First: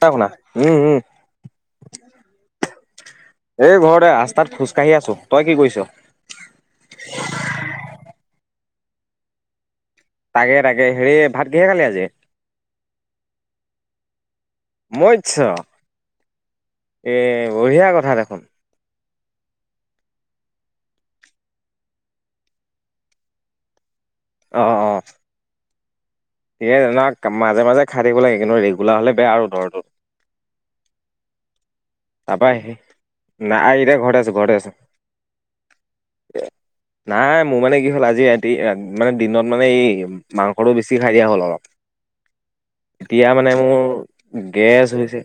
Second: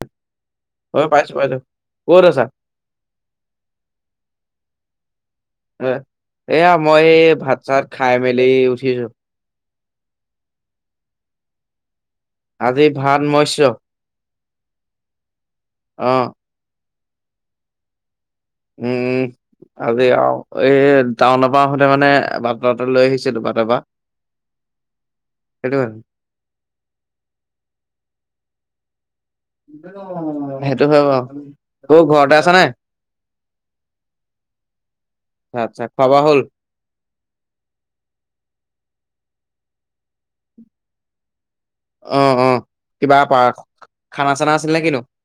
চা উম - উম। হয় পাইছো পাইছো ক'ত আছা এ ঘৰতে ৰাস্তাত খোজকাঢ়ি আছো। তই কি কৰিছ অ, এয়া মই ভাত চাত খাই মেলি উঠিছো। তাকে - তাকে হেৰি ভাত কিহেৰে খালি আজি? আজি ভাত মৈশ্য। মৈশ্য। অহ ', এ বঢ়িয়া কথা দেখোন। উম, আজি আৰু এই টাউনৰ পৰা সোতে মানে বাট লৈ আহিছিলো বাটৰ পৰা। অ - অ। সেইটো হয় ন। স জান মাজে - মাজে খাই থাকিব লাগে কিন্তু ৰেগুলাৰ হ'লে বেয়া আৰু দৰটো সেইটো হয় বাৰু। অ ঘৰতে তাৰপা আছা নাই সে- না এতিয়া ঘৰত আছোঁ - ঘৰতে আছোঁ। আচ্ছা খোৱা বোৱা হ'ল নাই, মোৰ মানে কি হ'ল, আজি ৰাতি মানে দিনত মানে এই মাংসটো বেছি খাই দিয়া হ'ল অলপ। অ অ কিবা এতিয়া পা মানে মোৰ খানা চানা আছিল নে গেছ কিনো হৈছে।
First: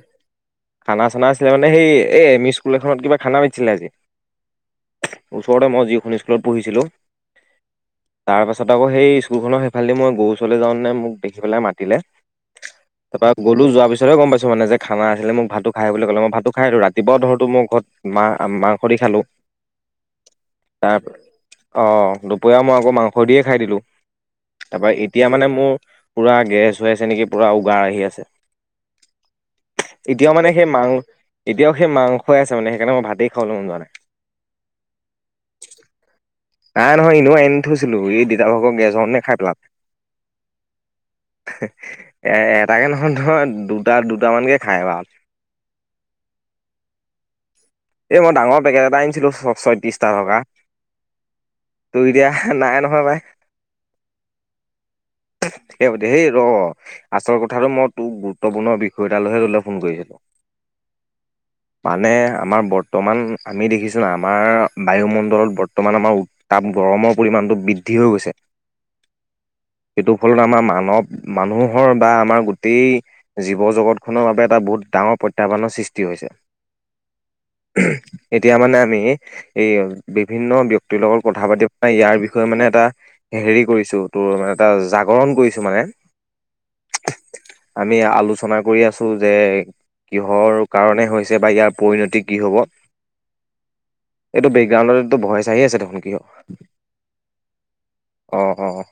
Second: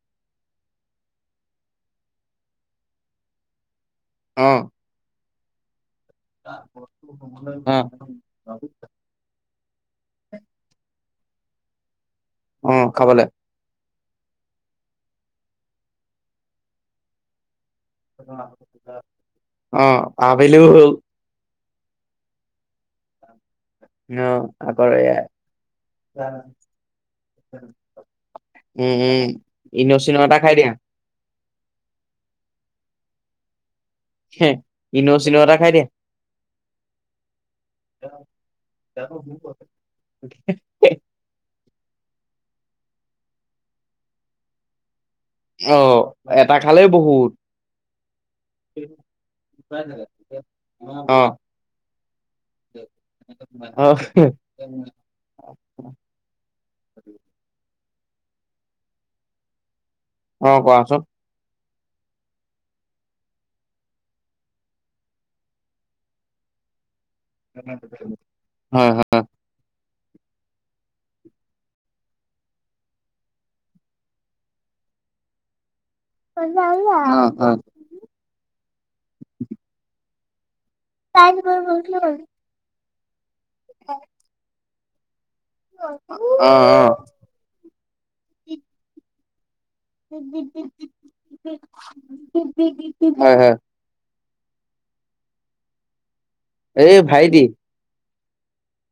খানা-চানা আছিলে মানে, সেই এই এম ই স্কুল এখনত কিবা খানা মাতিছিলে আজি। অ'। ওচৰতে মই যিখন ইস্কুলত পঢ়িছিলোঁ। অ তাৰ পাছত আকৌ সেই স্কুলখনৰ সেইফালেদি মই গৰু ওচৰলৈ যাওঁ নে মোক দেখি পেলাই মাতিলে। অ খাবলে তাৰপৰা গ'লো। যোৱা পিছ তে গম পাইছোঁ মানে খানা আছিলে। মোক ভাতটো খায় বুলি ক'লে। মোক ভাতটো খাই আহিলোঁ। ৰাতিপুৱা ধৰো তো মোৰ ঘৰত মা - মাংস দি খালোঁ। অ আবেলিও হ'ল তাৰ অ', দুপৰীয়া মই আকৌ মাংস দিয়ে খাই দিলোঁ। অ আকৌ তাৰপৰা এ এতিয়া মানে মোৰ পুৰা গেছ হৈ আছে নেকি? পুৰা উগাৰ আহি আছে। উম - উম, ইন'- চিন' এটা খাই দিয়া। এতিয়া সেই মাংসই আছে মানে। সেইকাৰণে মই ভাতেই খাবলৈ মন যোৱা নাই। হে ইন' চিন' এটা খাই দিয়া। নাই নহয়। ইন' আনি থৈছিলোঁ। এই দেউতাকৰ অকণ গেছ হওঁতে খাই পেলা হঁ- এটাকে নহয়, ধৰা দুটা- দুটামানকে খায় বা অ' এটা খালেই বহুত। এ মই ডাঙৰ পেকেট এটা আনিছিলোঁ। ছ- ছয়ত্ৰিশটা থকা। অ', তো এতিয়া নাই নহয়, ভাই। অ', সে হ'ব দে ৰ', আচল কথাটো ম তোক গুৰুত্বপূৰ্ণ বিষয় এটা লৈহে তোলে ফোন কৰিছোঁ। অ' কোৱাচোন। মানে আমাৰ বৰ্তমান আমি দেখিছোঁ না, আমাৰ বায়ুমণ্ডলত বৰ্তমান আমাৰ উত্তাপ গৰমৰ পৰিমাণটো বৃদ্ধি হৈ গৈছে। হয়, হয়, সেইটো ফলত আমাৰ মানৱ- মানুহৰ বা আমাৰ গোটেই জীৱ-জগতখনৰ বাবে এটা বহুত ডাঙৰ প্ৰত্যাহ্বানৰ সৃষ্ [unintelligible] এতিয়া মানে আমি, এই বিভিন্ন ব্যক্তিৰ লগত কথা পাতি পাই ইয়াৰ বিষয়ে মানে এটা হেৰি কৰিছোঁ, তোৰ মানে এটা জা গৰণ কৰিছোঁ মানে। অ', অ', আমি আলোচনা কৰি আছোঁ যে কিহৰ কাৰণে হৈছে বা ইয়াৰ পৰিণতিক হয় - হয়। এইটো বেকগ্ৰাউণ্ডত ইটো ভইচ আহি আছে দেখোন, কিয়? এই ভাইটি। অ' - অ',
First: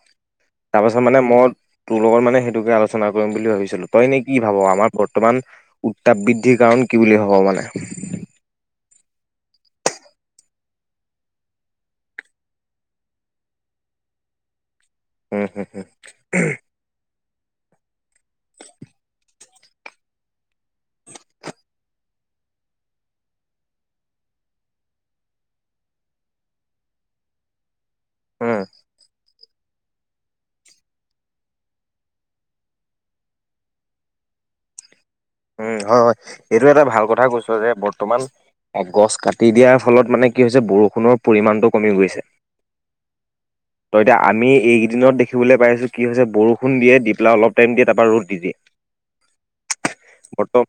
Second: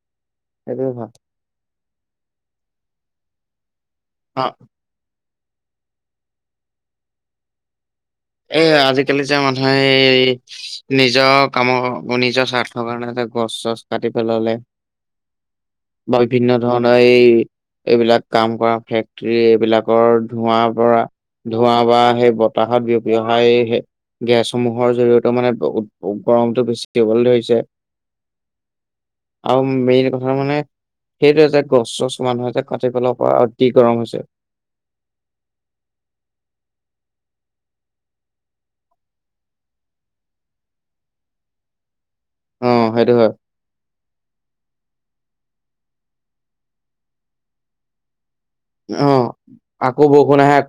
সেইটো তাৰপাছত হয়। মানে মই, তোৰ লগত মানে সেইটোকে আলোচনা কৰিম বুলি ভাবিছিলোঁ। তই নে কি অ', ভাব, আমাৰ বৰ্তমান উত্তাপ বৃদ্ধিৰ কাৰণ কি বুলি ভাব মানে? এ আজিকালি যে মানুহে এই নিজৰ কামৰ, নিজৰ স্বাৰ্থৰ কাৰণে এটা গছ-চছ কাটি পেলালে। উম হম বা বিভিন্ন ধৰণৰ এই এইবিলাক কাম কৰা ফেক্টৰী এইবিলাকৰ ধোৱাৰ পৰা ধোৱা বা সেই বতাহত বি অহা এই হে- গেছসমূহৰ জৰিয়তেও মানে উ- উ- গৰমটো বেছিকে হবলৈ ধৰিছে। উম। আৰু মেইন কথা মানে সেইটোৱে যে গছ-চছ মানুহে যে কাটি পেলা পৰা অতি গৰম হৈছে। উম, হয় - হয়। এইটো এটা ভাল কথা কৈছ যে, বৰ্তমান গছ কাটি দিয়াৰ ফলত মানে কি হৈছে, বৰষুণৰ পৰিমমানতটো কমি গৈছে। অ সেইটো হয় তো এতিয়া আমি এইকেইদিনত দেখি দেখিবলৈ পাইছোঁ কি হৈছে বৰষুন দিয়ে দি পেলাই অলপটাইম দিয়ে টাপা ৰদ দি দিয়ে। অহ। বৰ্ত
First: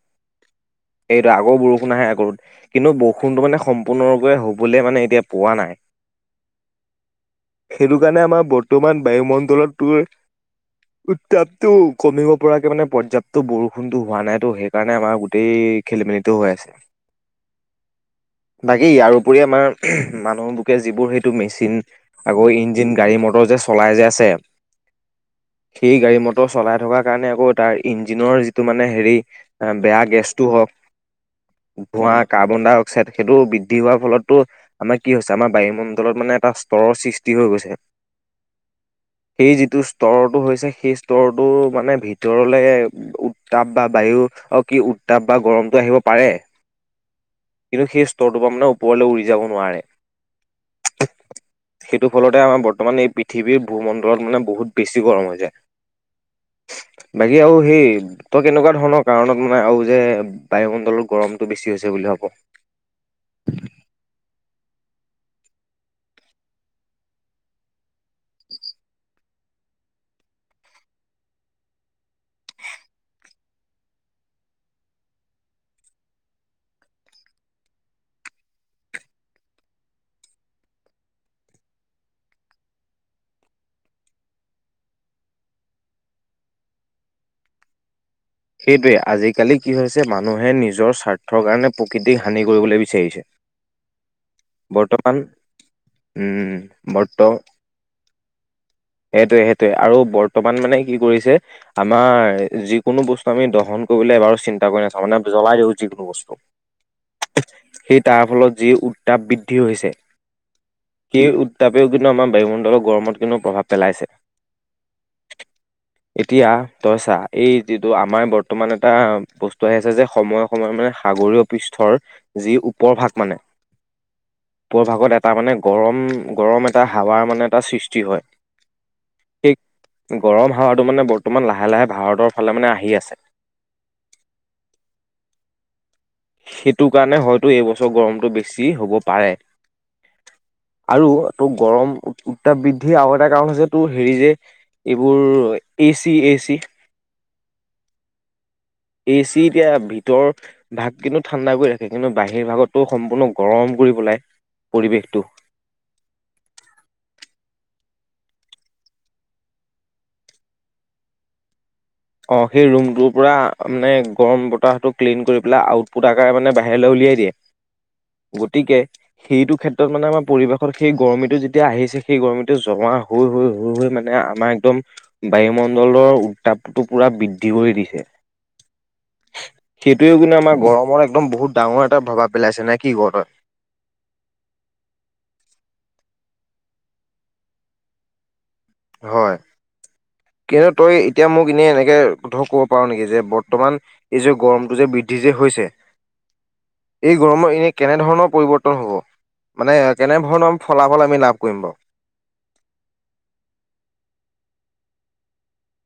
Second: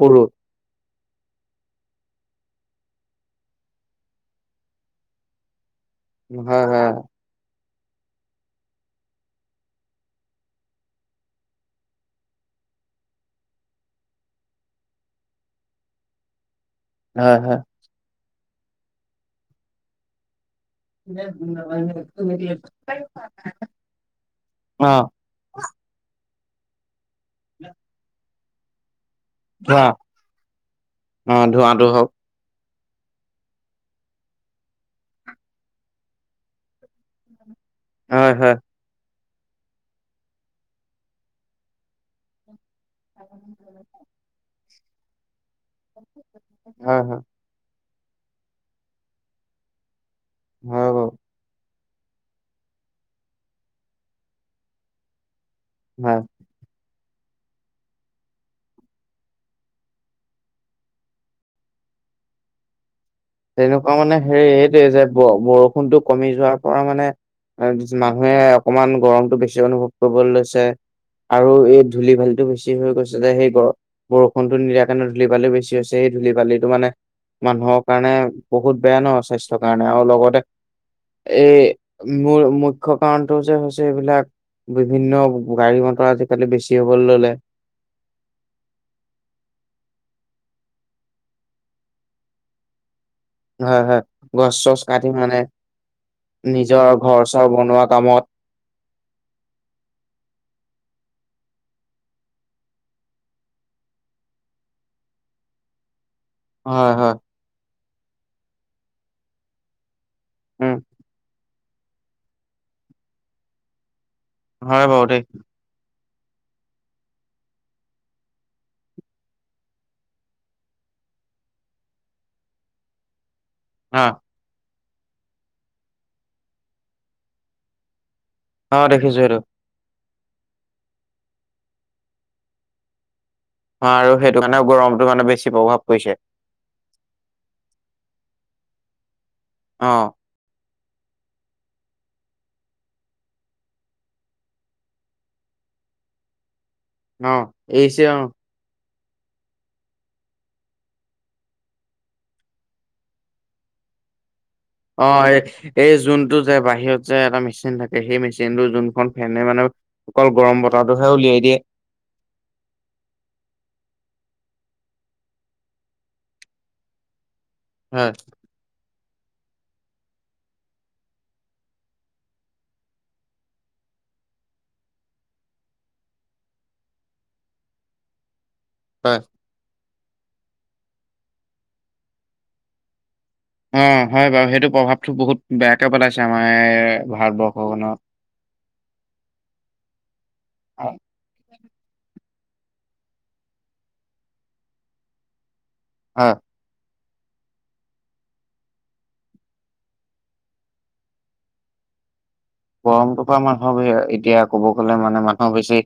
এইটো আকৌ বৰষুণাহে আগৰত। কিন্তু বৰষুণটো মানে সম্পূৰ্ণৰূপে হ'বলৈ মানে এতিয়া পোৱা নাই। হা হা সেইটো কাৰণে আমাৰ বৰ্তমান বায়ুমণ্ডলটোৰ। উত্তাপটো কমিব পৰাকে মানে পৰ্যাপ্ত বৰষুণতো হোৱা নাই। টো সেইকাৰণে আমাৰ গোটেই খেলি মেলিতটো হৈ আছে। হা হা বাকী ইয়াৰপৰি আমাৰ মানুহ যিবোৰ সেইটো মেচিন আগৌ ইঞ্জিন গাড়ী মটৰ যে চলাই যে আছে। অ সেই গাড়ী মটৰ চলাই থকাৰ কাৰণে আকৌ তাৰ ইঞ্জিনৰ যিটো মানে হেৰি। এ ধোঁৱা বেয়া গেছতটো হওক অ ধোঁৱাটো হওক ধোৱা কাৰ্বন দা ট সেইটো বৃদ্ধি হোৱাৰ ফলতো আমাৰ কি হৈছে আমাৰ বায়ুমণ্ডলত মানে এটা স্তৰৰ সৃষ্টি হৈ গৈছে। হয়-হয়। সেই যিটো স্তৰটো হৈছে, সেই স্তোৰটো মানে ভিতৰলে উত্তাপ বা বায়ু [inaudible] কি উত্তাপ বা গৰমটো আহিব পাৰে। হয় হয় কিন্তু সেই স্তৰটোৰ পৰা মানে ওপৰলৈ উৰি যাব নোৱাৰে। হয় বাৰু সেইটো ফলতে আমাৰ বৰ্তমান এই পৃথিৱীৰ ভূমণ্ডলত মানে বহুত বেছি গৰম হৈ যায়। হয়। বাকী আৰু সেই তই কেনেকুৱা তে ধৰণৰ কাৰণত মানে আৰু যে বায়ুমণ্ডলৰ গৰমটো বেছি হৈছে বুলি ভাবো। তেনেকুৱা মানে হে এইটোৱে যে বৰষুণটো কমি যোৱাৰ পৰা মানে মানুহে অকমান গৰমতটো বেছি অনুভৱ কৰিবলৈ লৈছে। আৰু এই ধূলি ভালটো বেছি হৈ গৈছে যে, সেই বৰষুণটো নিদিয়াৰ কাৰণে ধূলি ভাল বেছি হৈছে সেই ধূলি-বালিটো মানে মানুহৰ কাৰণে বহুত বেয়া ন স্বাস্থ্যৰ কাৰণে আৰু লগতে এই মোৰ মুখ্য কাৰণটো যে হৈছে এইবিলাক বিভিন্ন গাড়ী-মটৰ আজিকালি বেছি হ'বলৈ ললে। সেইটোৱে আজিকালি কি হৈছে মানুহে নিজৰ স্বাৰ্থৰ কাৰণে প্ৰকৃতিক হানি কৰিবলৈ বিচাৰিছে। হয়-হয় গছ চছ কাটি বৰ্তমান মানে উম নিজৰ বৰ্ত ঘৰ-চৰ বনোৱা কামত সেইটোৱে সেইটোৱে আৰু বৰ্তমান মানে কি কৰিছে আমাৰ যিকোনো বস্তু আমি দহন কৰিবলে এবাৰো চিন্তা কৰি নাথাকো মানে জ্বলাই দিও যিকোনো বস্তু। হয়-হয়। সেই তাৰ ফলত যি উত্তাপ বৃদ্ধি হৈছে উম সেই তথাপিও কিন্তু আমাৰ বায়ুমণ্ডলৰ গৰমত কিন্তু প্ৰভাৱ পেলাইছে। হয় বাৰু দেই। এতিয়া তই চা এই যি তো আমাৰ বৰ্তমান এটা বস্তু আহি আছে যে, সময়ে- সময়ে মানে সাগৰীয় পৃষ্ঠৰ যি উপ ৰ ভাগ মানে অ'। ওপৰ ভাগত এটা মানে গৰম, গৰম এটা হাৱাৰ মানে এটা সৃষ্টি হয়। অ' দেখিছো সেইটো। সেই গৰম হাৱাটো মানে বৰ্তমান লাহে-লাহে ভাৰতৰ ফালে মানে আহি আছে। অ' আৰু সেইটো কাৰণে গৰমটো মানে বেছি প্ৰভাৱ পৰিছে। টো বেছি হ'ব পাৰে। অ'। আৰু তোৰ গৰম উত্তাপ বৃদ্ধি আৰু এটা কাৰণ হৈছে তোৰ হেৰি যে এইবোৰ এ চি, এ চি। অহ এচি অ' এচি এতিয়া ভিতৰ ভাগ কিন্তু ঠাণ্ডা কৰি ৰাখে কিন্তু বাহিৰ ভাগতো সম্পূৰ্ণ গৰম। কৰি পেলাই পৰিৱেশটো অ' এই এই যোনটো যে বাহিৰত যে এটা মেচিন থাকে। সেই মেচিনটো যোনখন ফেনে মানে অকল গৰম বতাহটোহে উলিয়াই দিয়ে। অ' সেই ৰুমটোৰ পৰা মানে গৰম বতাহটো ক্লিন কৰি পেলাই আউটপুট আকাৰে মানে বাহিৰলৈ উলিয়াই উলিয়াই হয় দিয়ে গতিকে সেইটো ক্ষেত্ৰত মানে আমাৰ পৰিৱেশত সেই গৰমিতটো যেতিয়া আহিছে সেই গৰমিটো জমা হৈ হৈ হৈ মানে আমাক একদম বায়ুমণ্ডলৰ উত্তাপটো পুৰা বৃদ্ধি কৰি দিছে। হয়। সেইটোৱে কিন্তু আমাৰ গৰমৰ একদম বহুত ডাঙৰ এটা প্ৰভাৱ পেলাইছে নে কি কৱ তই। অ হয় বাৰু সেইটো প্ৰভাৱটো বহুত বেয়াকে পেলাইছে আমাৰ ভাৰতবৰ্ষখনত। হয় কিন্তু তই এতিয়া মোক এনে একে ধৰক কব পাৰো নেকি যে বৰ্তমান এই যে গৰমটো যে বৃদ্ধি যে হৈছে অ'। এই গৰমৰ এনে কেনেধৰণৰ পৰিৱৰ্তন হব। মানে কেনেধৰণৰ ফলাফল আমি লাভ কৰিম বাৰু। গৰমটো পৰা মানুহৰ এতিয়া কব গ'লে মানে মানুহৰ বেছি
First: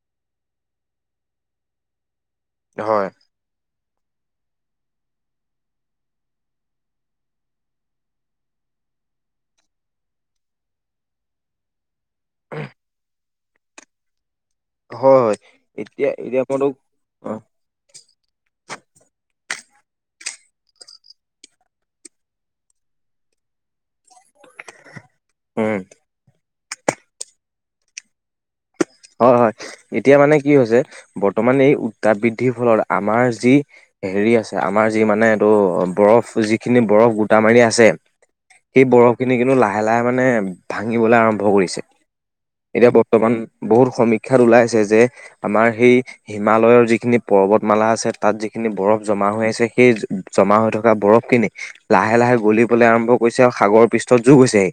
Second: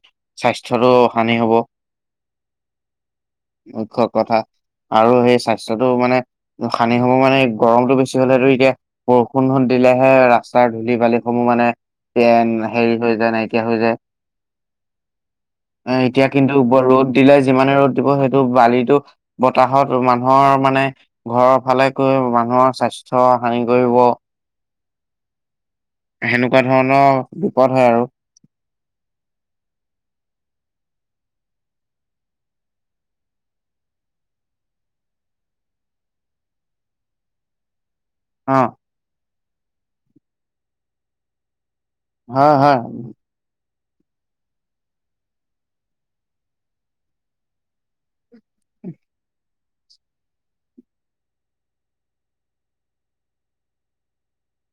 স্বাস্থ্যটো হানি হব। [inaudible] হয়। মুখ্য কথা। আৰু সেই স্বাস্থ্যটো মানে সানি হ'ব মানে গৰমটো বেছি হলেতটো এতিয়া বৰষুণ দিলেহে ৰাস্তাৰ ধূলি বালিসমূহ মানে এ হেৰি হৈ যায় নাইকিয়া হৈ যায়। এ হয় হয় এতিয়া কিন্তু মই তোক ৰ'দ দিলে অ যিমানে ৰ'দ সেইটো বালিটো বতাহত মানুহৰ মানে ঘৰৰ ফালে কৈ মানুহৰ স্বাস্থ্য স হানি কৰিব। হয়। এনেকুৱা ধৰণৰ বিপদ হয় আৰু। হয় হয় এতিয়া মানে কি হৈছে বৰ্তমান এই উত্তাপ বৃদ্ধিৰ ফলত আমাৰ যি হেৰি আছে আমাৰ যি মানে এইটো বৰফ যিখিনি বৰফ গোটা মাৰি আছে অ সেই বৰফখিনি কিন্তু লাহে লাহে মানে ভাঙিবলৈ আৰম্ভ কৰিছে। হা হা। এতিয়া বৰ্তমান বহুত সমীক্ষাত ওলাইছে যে আমাৰ সেই হিমালয়ৰ যিখিনি পৰ্বতমালা আছে তাত যিখ খিনি বৰফ জমা হৈ আছে সেই জমা হৈ থকা বৰফ খিনি লাহে লাহে গলিবলৈ আৰম্ভ কৰিছে আৰু। সাগৰ পৃষ্ঠত যোগগ হৈছেহি।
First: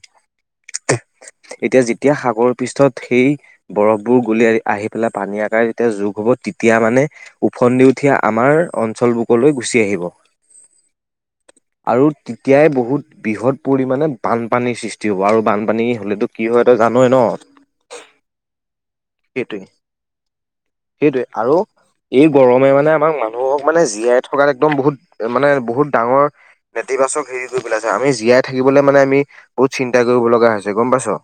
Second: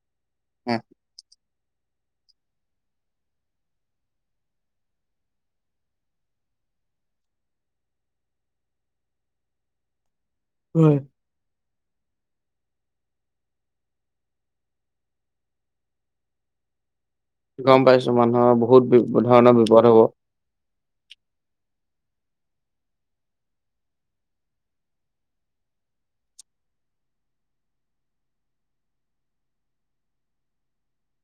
এতিয়া যেতিয়া সাগৰ পিছত সেই বৰফবোৰ গলি আহি পেলাই পানী আকাৰে যেতিয়া যোগ হ'ব তেতিয়া মানে ওফন্দি উঠি আমাৰ অঞ্চল বুকলৈ গুচি আহিব। হোম। আৰু তেতিয়াই বহুত বৃহৎ পৰিমানে বানপানীৰ সৃষ্টি হ'ব আৰু বানপানী হলেটো কি হয় তই জান গম পাইছো মানুহৰ বহুত বি ধৰণৰ সেইটোৱে বিপদ হব। সেইটোৱে আৰু এই গৰমে মানে আমাক মানুহক মানে জীয়াই থকাত একদম বহুত মানে বহুত ডাঙৰ ই বাছক হেৰি কৰি পেলাইছে আমি জীয়াই থাকিবলৈ মানে আমি বহুত চিন্তা কৰিব লগা হৈছে গম পাইছ।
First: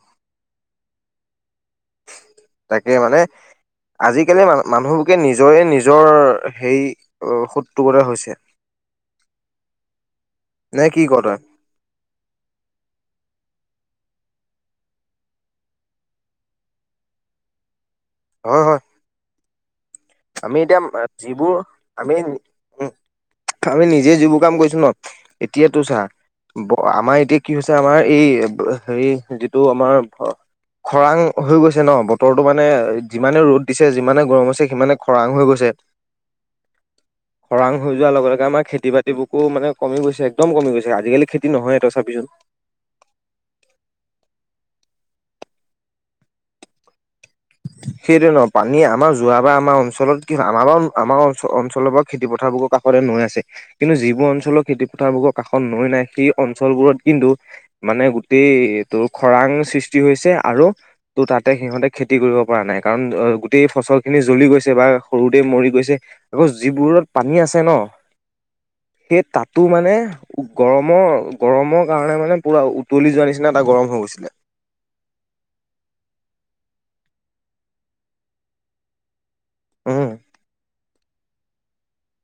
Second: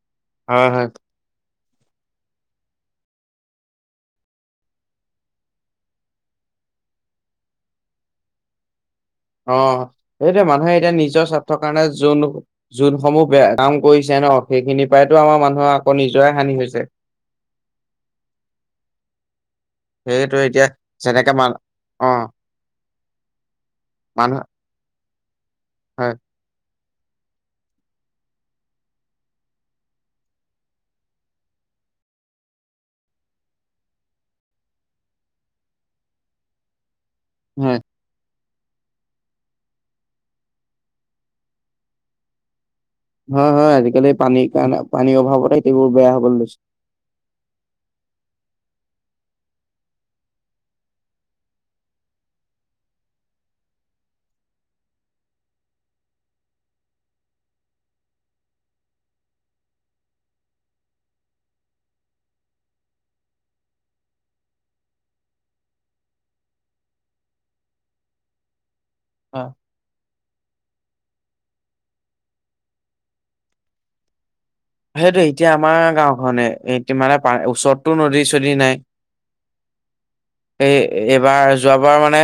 হয় হয়। [unintelligible] তাকে মানে আজিকালি মানুহবুকে নিজৰে নিজৰ হেই শত্ৰু গতে হৈছে। অ, সেইটো মানুহে নে এতিয়া কি ক নিজৰ তই? স্বাৰ্থৰ কাৰণে যোন যোনসমূহ বেয়া কাম কৰিছে ন। সেইখিনি পায়েটো আমাৰ মানুহৰ আকৌ নিজৰে হানি হৈছে। হয়, হয়। সেইটো আমি এতিয়া যেনেকে মান যিবোৰ অ আমি উ আমি নিজে মানুহ যিবোৰ কাম কৰিছো ন এতিয়াতো চা হয় আমাৰ এতিয়া কি হৈছে, আমাৰ এই হেৰি যিটো আমাৰ খৰাং হৈ গৈছে ন? বতৰটো মানে যিমানে ৰ'দ দিছে, যিমানে গৰম হৈছে সিমানে খৰাং হৈ গৈছে। খৰাং হয় হৈ যোৱাৰ লগে লগে আমাৰ খেতি-বাতিবোৰকো মানে কমি গৈছে, একদম কমি গৈছে। আজি-কালি খেতি নহয়ে তই চাবিচোন। হয়, হয় আজিকালি পানীৰ কাৰণে পানীৰ অভাৱতে খেতিবোৰ বেয়া হবলে লৈছে। [inaudible] সেইটোৱে নহ পানী আমাৰ যোৱা বা আমাৰ অঞ্চলত কি আমাৰ বাও আমাৰ অন অন অঞ্চলৰ পৰা খেতিপথাৰবোৰৰ কাষতে নৈ আছে। কিন্তু যিবোৰ অঞ্চলৰ খেতি পথাৰবোৰৰ কাষত নৈ নাই, সেই অঞ্চলবোৰত কিন্তু মানে গোটেই তোৰ খৰাং সৃষ্টি হৈছে আৰু তোৰ তাতে সিহঁতে খে তি কৰিব পৰা নাই, কাৰণ অ গোটেই ফচল খিনি জ্বলি গৈছে বা সৰুতে মৰি গৈছে। আকৌ যিবোৰত পানী আছে ন। [inaudible] সেই অ তাতো মানে গৰমৰ- গৰমৰ কাৰণে মানে পুৰা উতলি যোৱাৰ নিচিনা এটা গৰম হৈ গৈছিলে। সেইটোৱে। এতিয়া আমাৰ গাওঁখনে এ মানে ওচৰতটো নদী চদী নাই। উম এই এইবাৰ যোৱাবাৰ মানে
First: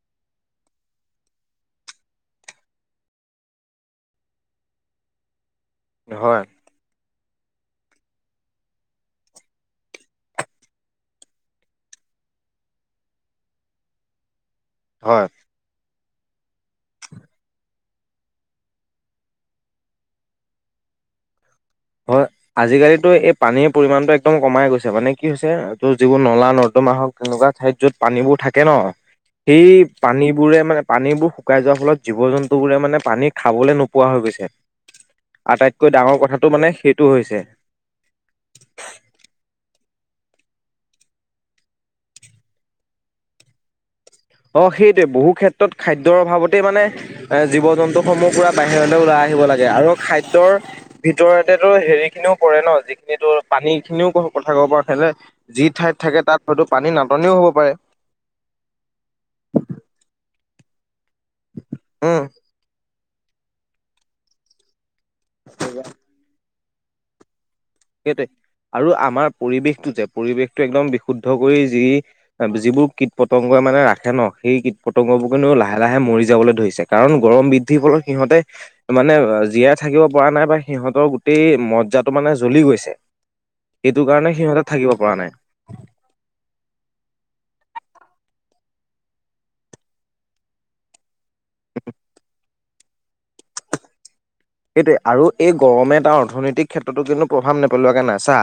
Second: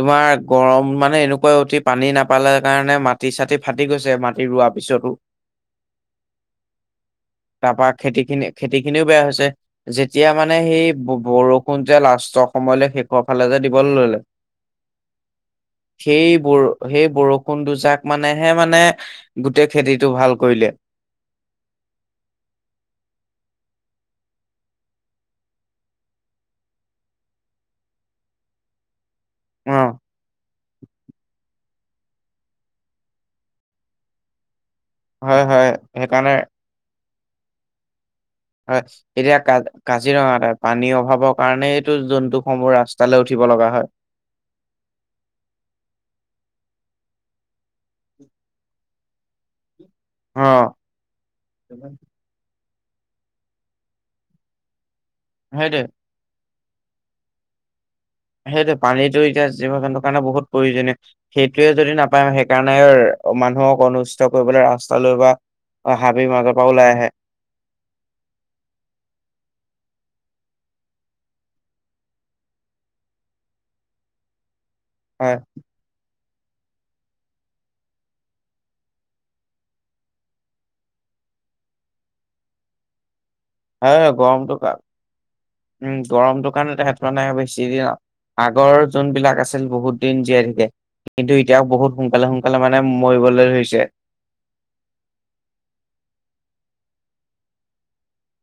তোমাৰ গৰম মানে এনেকুৱা অতি পানী নাপালে কাৰণে নে মাটি-চাটি ফাটি গৈছে মাটি ৰোৱা পিছতো। হয়। [inaudible] তাৰ পৰা খেতি খিনি- খেতি খিনিও বেয়া হৈছে, যেতিয়া মানে সেই বৰষুণ যে লাষ্টৰ স সময়লে শেষৰ ফালে যে দিবলে ল'লে হয়। সেই বৰ সেই বৰষুণ দুজাক মানেহে মানে গোটেই খেতিটো ভাল কৰিলে। [inaudible] হয়। আজি-কালিতো এই পানীৰ পৰিমানটো একদম কমাই গৈছে। মানে কি হৈছে ত যিবোৰ নলা নৰ্দমা হওঁক তেনে কুৱা ঠাইত য'ত পানীবোৰ থাকে ন, সেই অ পানীবোৰে মানে পানীবোৰ শুকাই যোৱাৰ ফলত জীৱ-জন্তু বোৰে মানে পানী খাবলৈ নোপোৱা হৈ গৈছে। হয়-হয় আটাইতকৈ ডাঙৰ সেইকাৰণে কথাটো মানে সেইটো হৈছে। হয়, এতিয়া কা কাজিৰঙাতে পানীৰ অভাৱৰ কাৰণেই এইটো জন্তু সমূহ ৰাস্তালৈ উঠি ব লগা হয়। অ', সেইটোৱে। বহু ক্ষেত্ৰত খাদ্যৰ অভাৱতেই মানে এ জীৱ-জন্তুসমূহ পুৰা বাহিৰ লে ওলাই আহিব লাগে আৰু অ খাদ্যৰ ভিতৰতেটো হেৰি খিনিও পৰে ন। যিখিনি তোৰ পানী খিনিও কথা ক'ব পাৰোঁ [unintelligible] যি সেইটোৱে ঠাইত থাকে তাত হয়তো পানীৰ নাটনিও হ'ব পাৰে। সেইটোৱে। পানীটো এতিয়া জীৱ-জন্তুৰ কাৰণে বহুত প্ৰয়োজনীয়। সেইটোৱে যদি উম নাপায় সেইকাৰণে মানুহক অনিষ্ট কৰিবলৈ ৰাস্ত স্তালৈ বা হাবিৰ মাজৰ পৰা ওলাই আহে। সেইটোৱে। আৰু আমাৰ পৰিৱেশটো যে। পৰিৱেশটো একদম বিশুদ্ধ কৰি যি যিবোৰ কীট-পতংগই মানে ৰাখে ন, সেই কীট পতংগবোৰ হয়। কিন্তু লাহে-লাহে মৰি যাবলে ধৰিছে, কাৰণ গৰম বৃদ্ধিৰ ফলত সিহঁতে মানে জীয়াই থাকিব পৰা নাই বা সিহঁতৰ গোটেই মজ্জাটো মানে জ্বলি গৈছে। সেইটো হয়-হয়। কাৰণে গৰমটো সিহঁতে কা, থাকিব পৰা নাই। উম, গৰমটো কাৰণে তেহেত মানে বেছ [unintelligible] আগৰ যোনবিলাক আছিল বহুত দিন জীয়াই থাকে, কিন্তু এতিয়াও বহুত সোনকালে সোন কালে মানে মৰিবলে ধৰিছে। সেইটোৱে আৰু এই গৰমে তাৰ অৰ্থনৈতিক ক্ষেত্ৰতো কিন্তু প্ৰভাৱ নেপেলোৱাকে নাই, চা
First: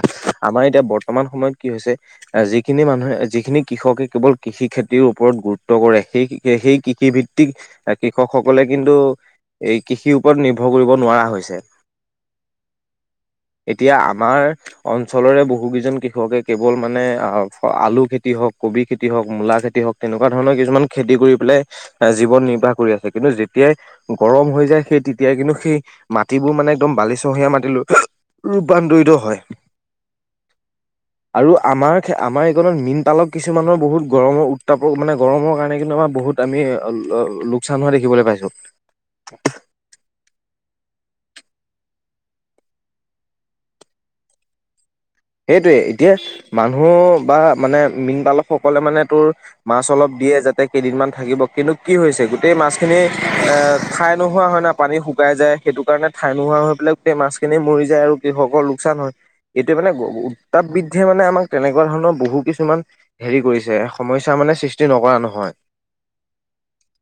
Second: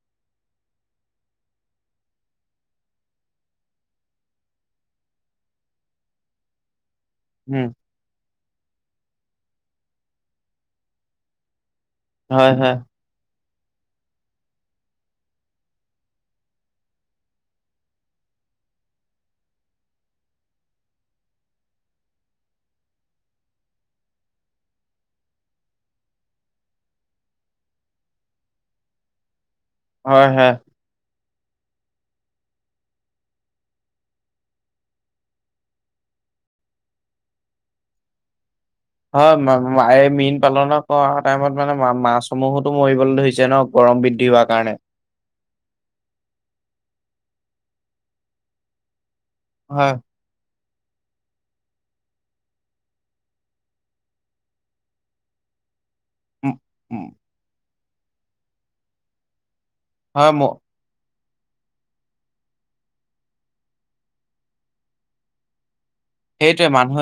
আমাৰ এতিয়া বৰ ৰ্তমান সময়ত কি হৈছে, এ যিখিনি মানুহে যিখিনি কৃষকে কেৱল কৃষি খেতিৰ ওপৰত গুৰুত্ব কৰে সেই-সেই কৃষি ভিত্তিক উম কৃষকসকলে কিন্তু এই কৃষিৰ ওপৰত নিৰ্ভৰ ৰ্ভৰ কৰিব নোৱাৰা হৈছে। হয়-হয়। এতিয়া আমাৰ অঞ্চলৰে বহু কেইজন কৃষকে কেৱল মানে আলু খে খেতি হওক কবি খেতি হওক মূলা খেতি হওক তেনেকুৱা ধৰণৰ কিছুমান খেতি কৰি পেলাই জীৱন নিৰ্বাহ কৰি আছে, কিন্তু যেতিয়াই গৰম হৈ যায়, সেই তে তিয়া কিন্তু সেই মাটিবোৰ মানে একদম বালিচহীয়া মাটিলৈ ৰূপান্তৰিত হয়। হয়-হয়। আৰু আমাৰ-আমাৰ এইকত মীনপালক কিছুমানৰ বহুত গৰমৰ উত্তাপক মানে গৰমৰ কাৰণে কিন্তু বহুত আমি লোকচান হোৱা দেখিবলে পাইছো। হয় ম মীন পালন কৰা টাইমত মানে মাছসমূহোতো মৰিবলৈ ধৰিছে ন গৰম বৃদ্ধি হোৱা কাৰণে। সেইটোৱে এতিয়া মানুহ বা মানে মীনপালকসকলে মানে তোৰ। মাছ হয় অলপ দিয়ে যাতে। তা কেইদিনমান থাকিব কিন্তু কি হৈছে গোটেই মাছখিনি এ ঠাই নোহোৱা হয় না পানী শুকাই যায়। সেইটো কাৰণে ঠাই উম, নোহোৱা হৈ পেলাই উম, মাছখিনি মৰি যায় আৰু কৃষকৰ লোকচান হয় এইটো মানে। হয় ম- উত্তাপ বৃদ্ধে মানে আমাক। তেনেকুৱা ধৰণৰ বহু কিছুমান হেৰি কৰিছে সমস্যা মানে সৃষ্টি নকৰা নহয় সেইটোৱে মানুহে।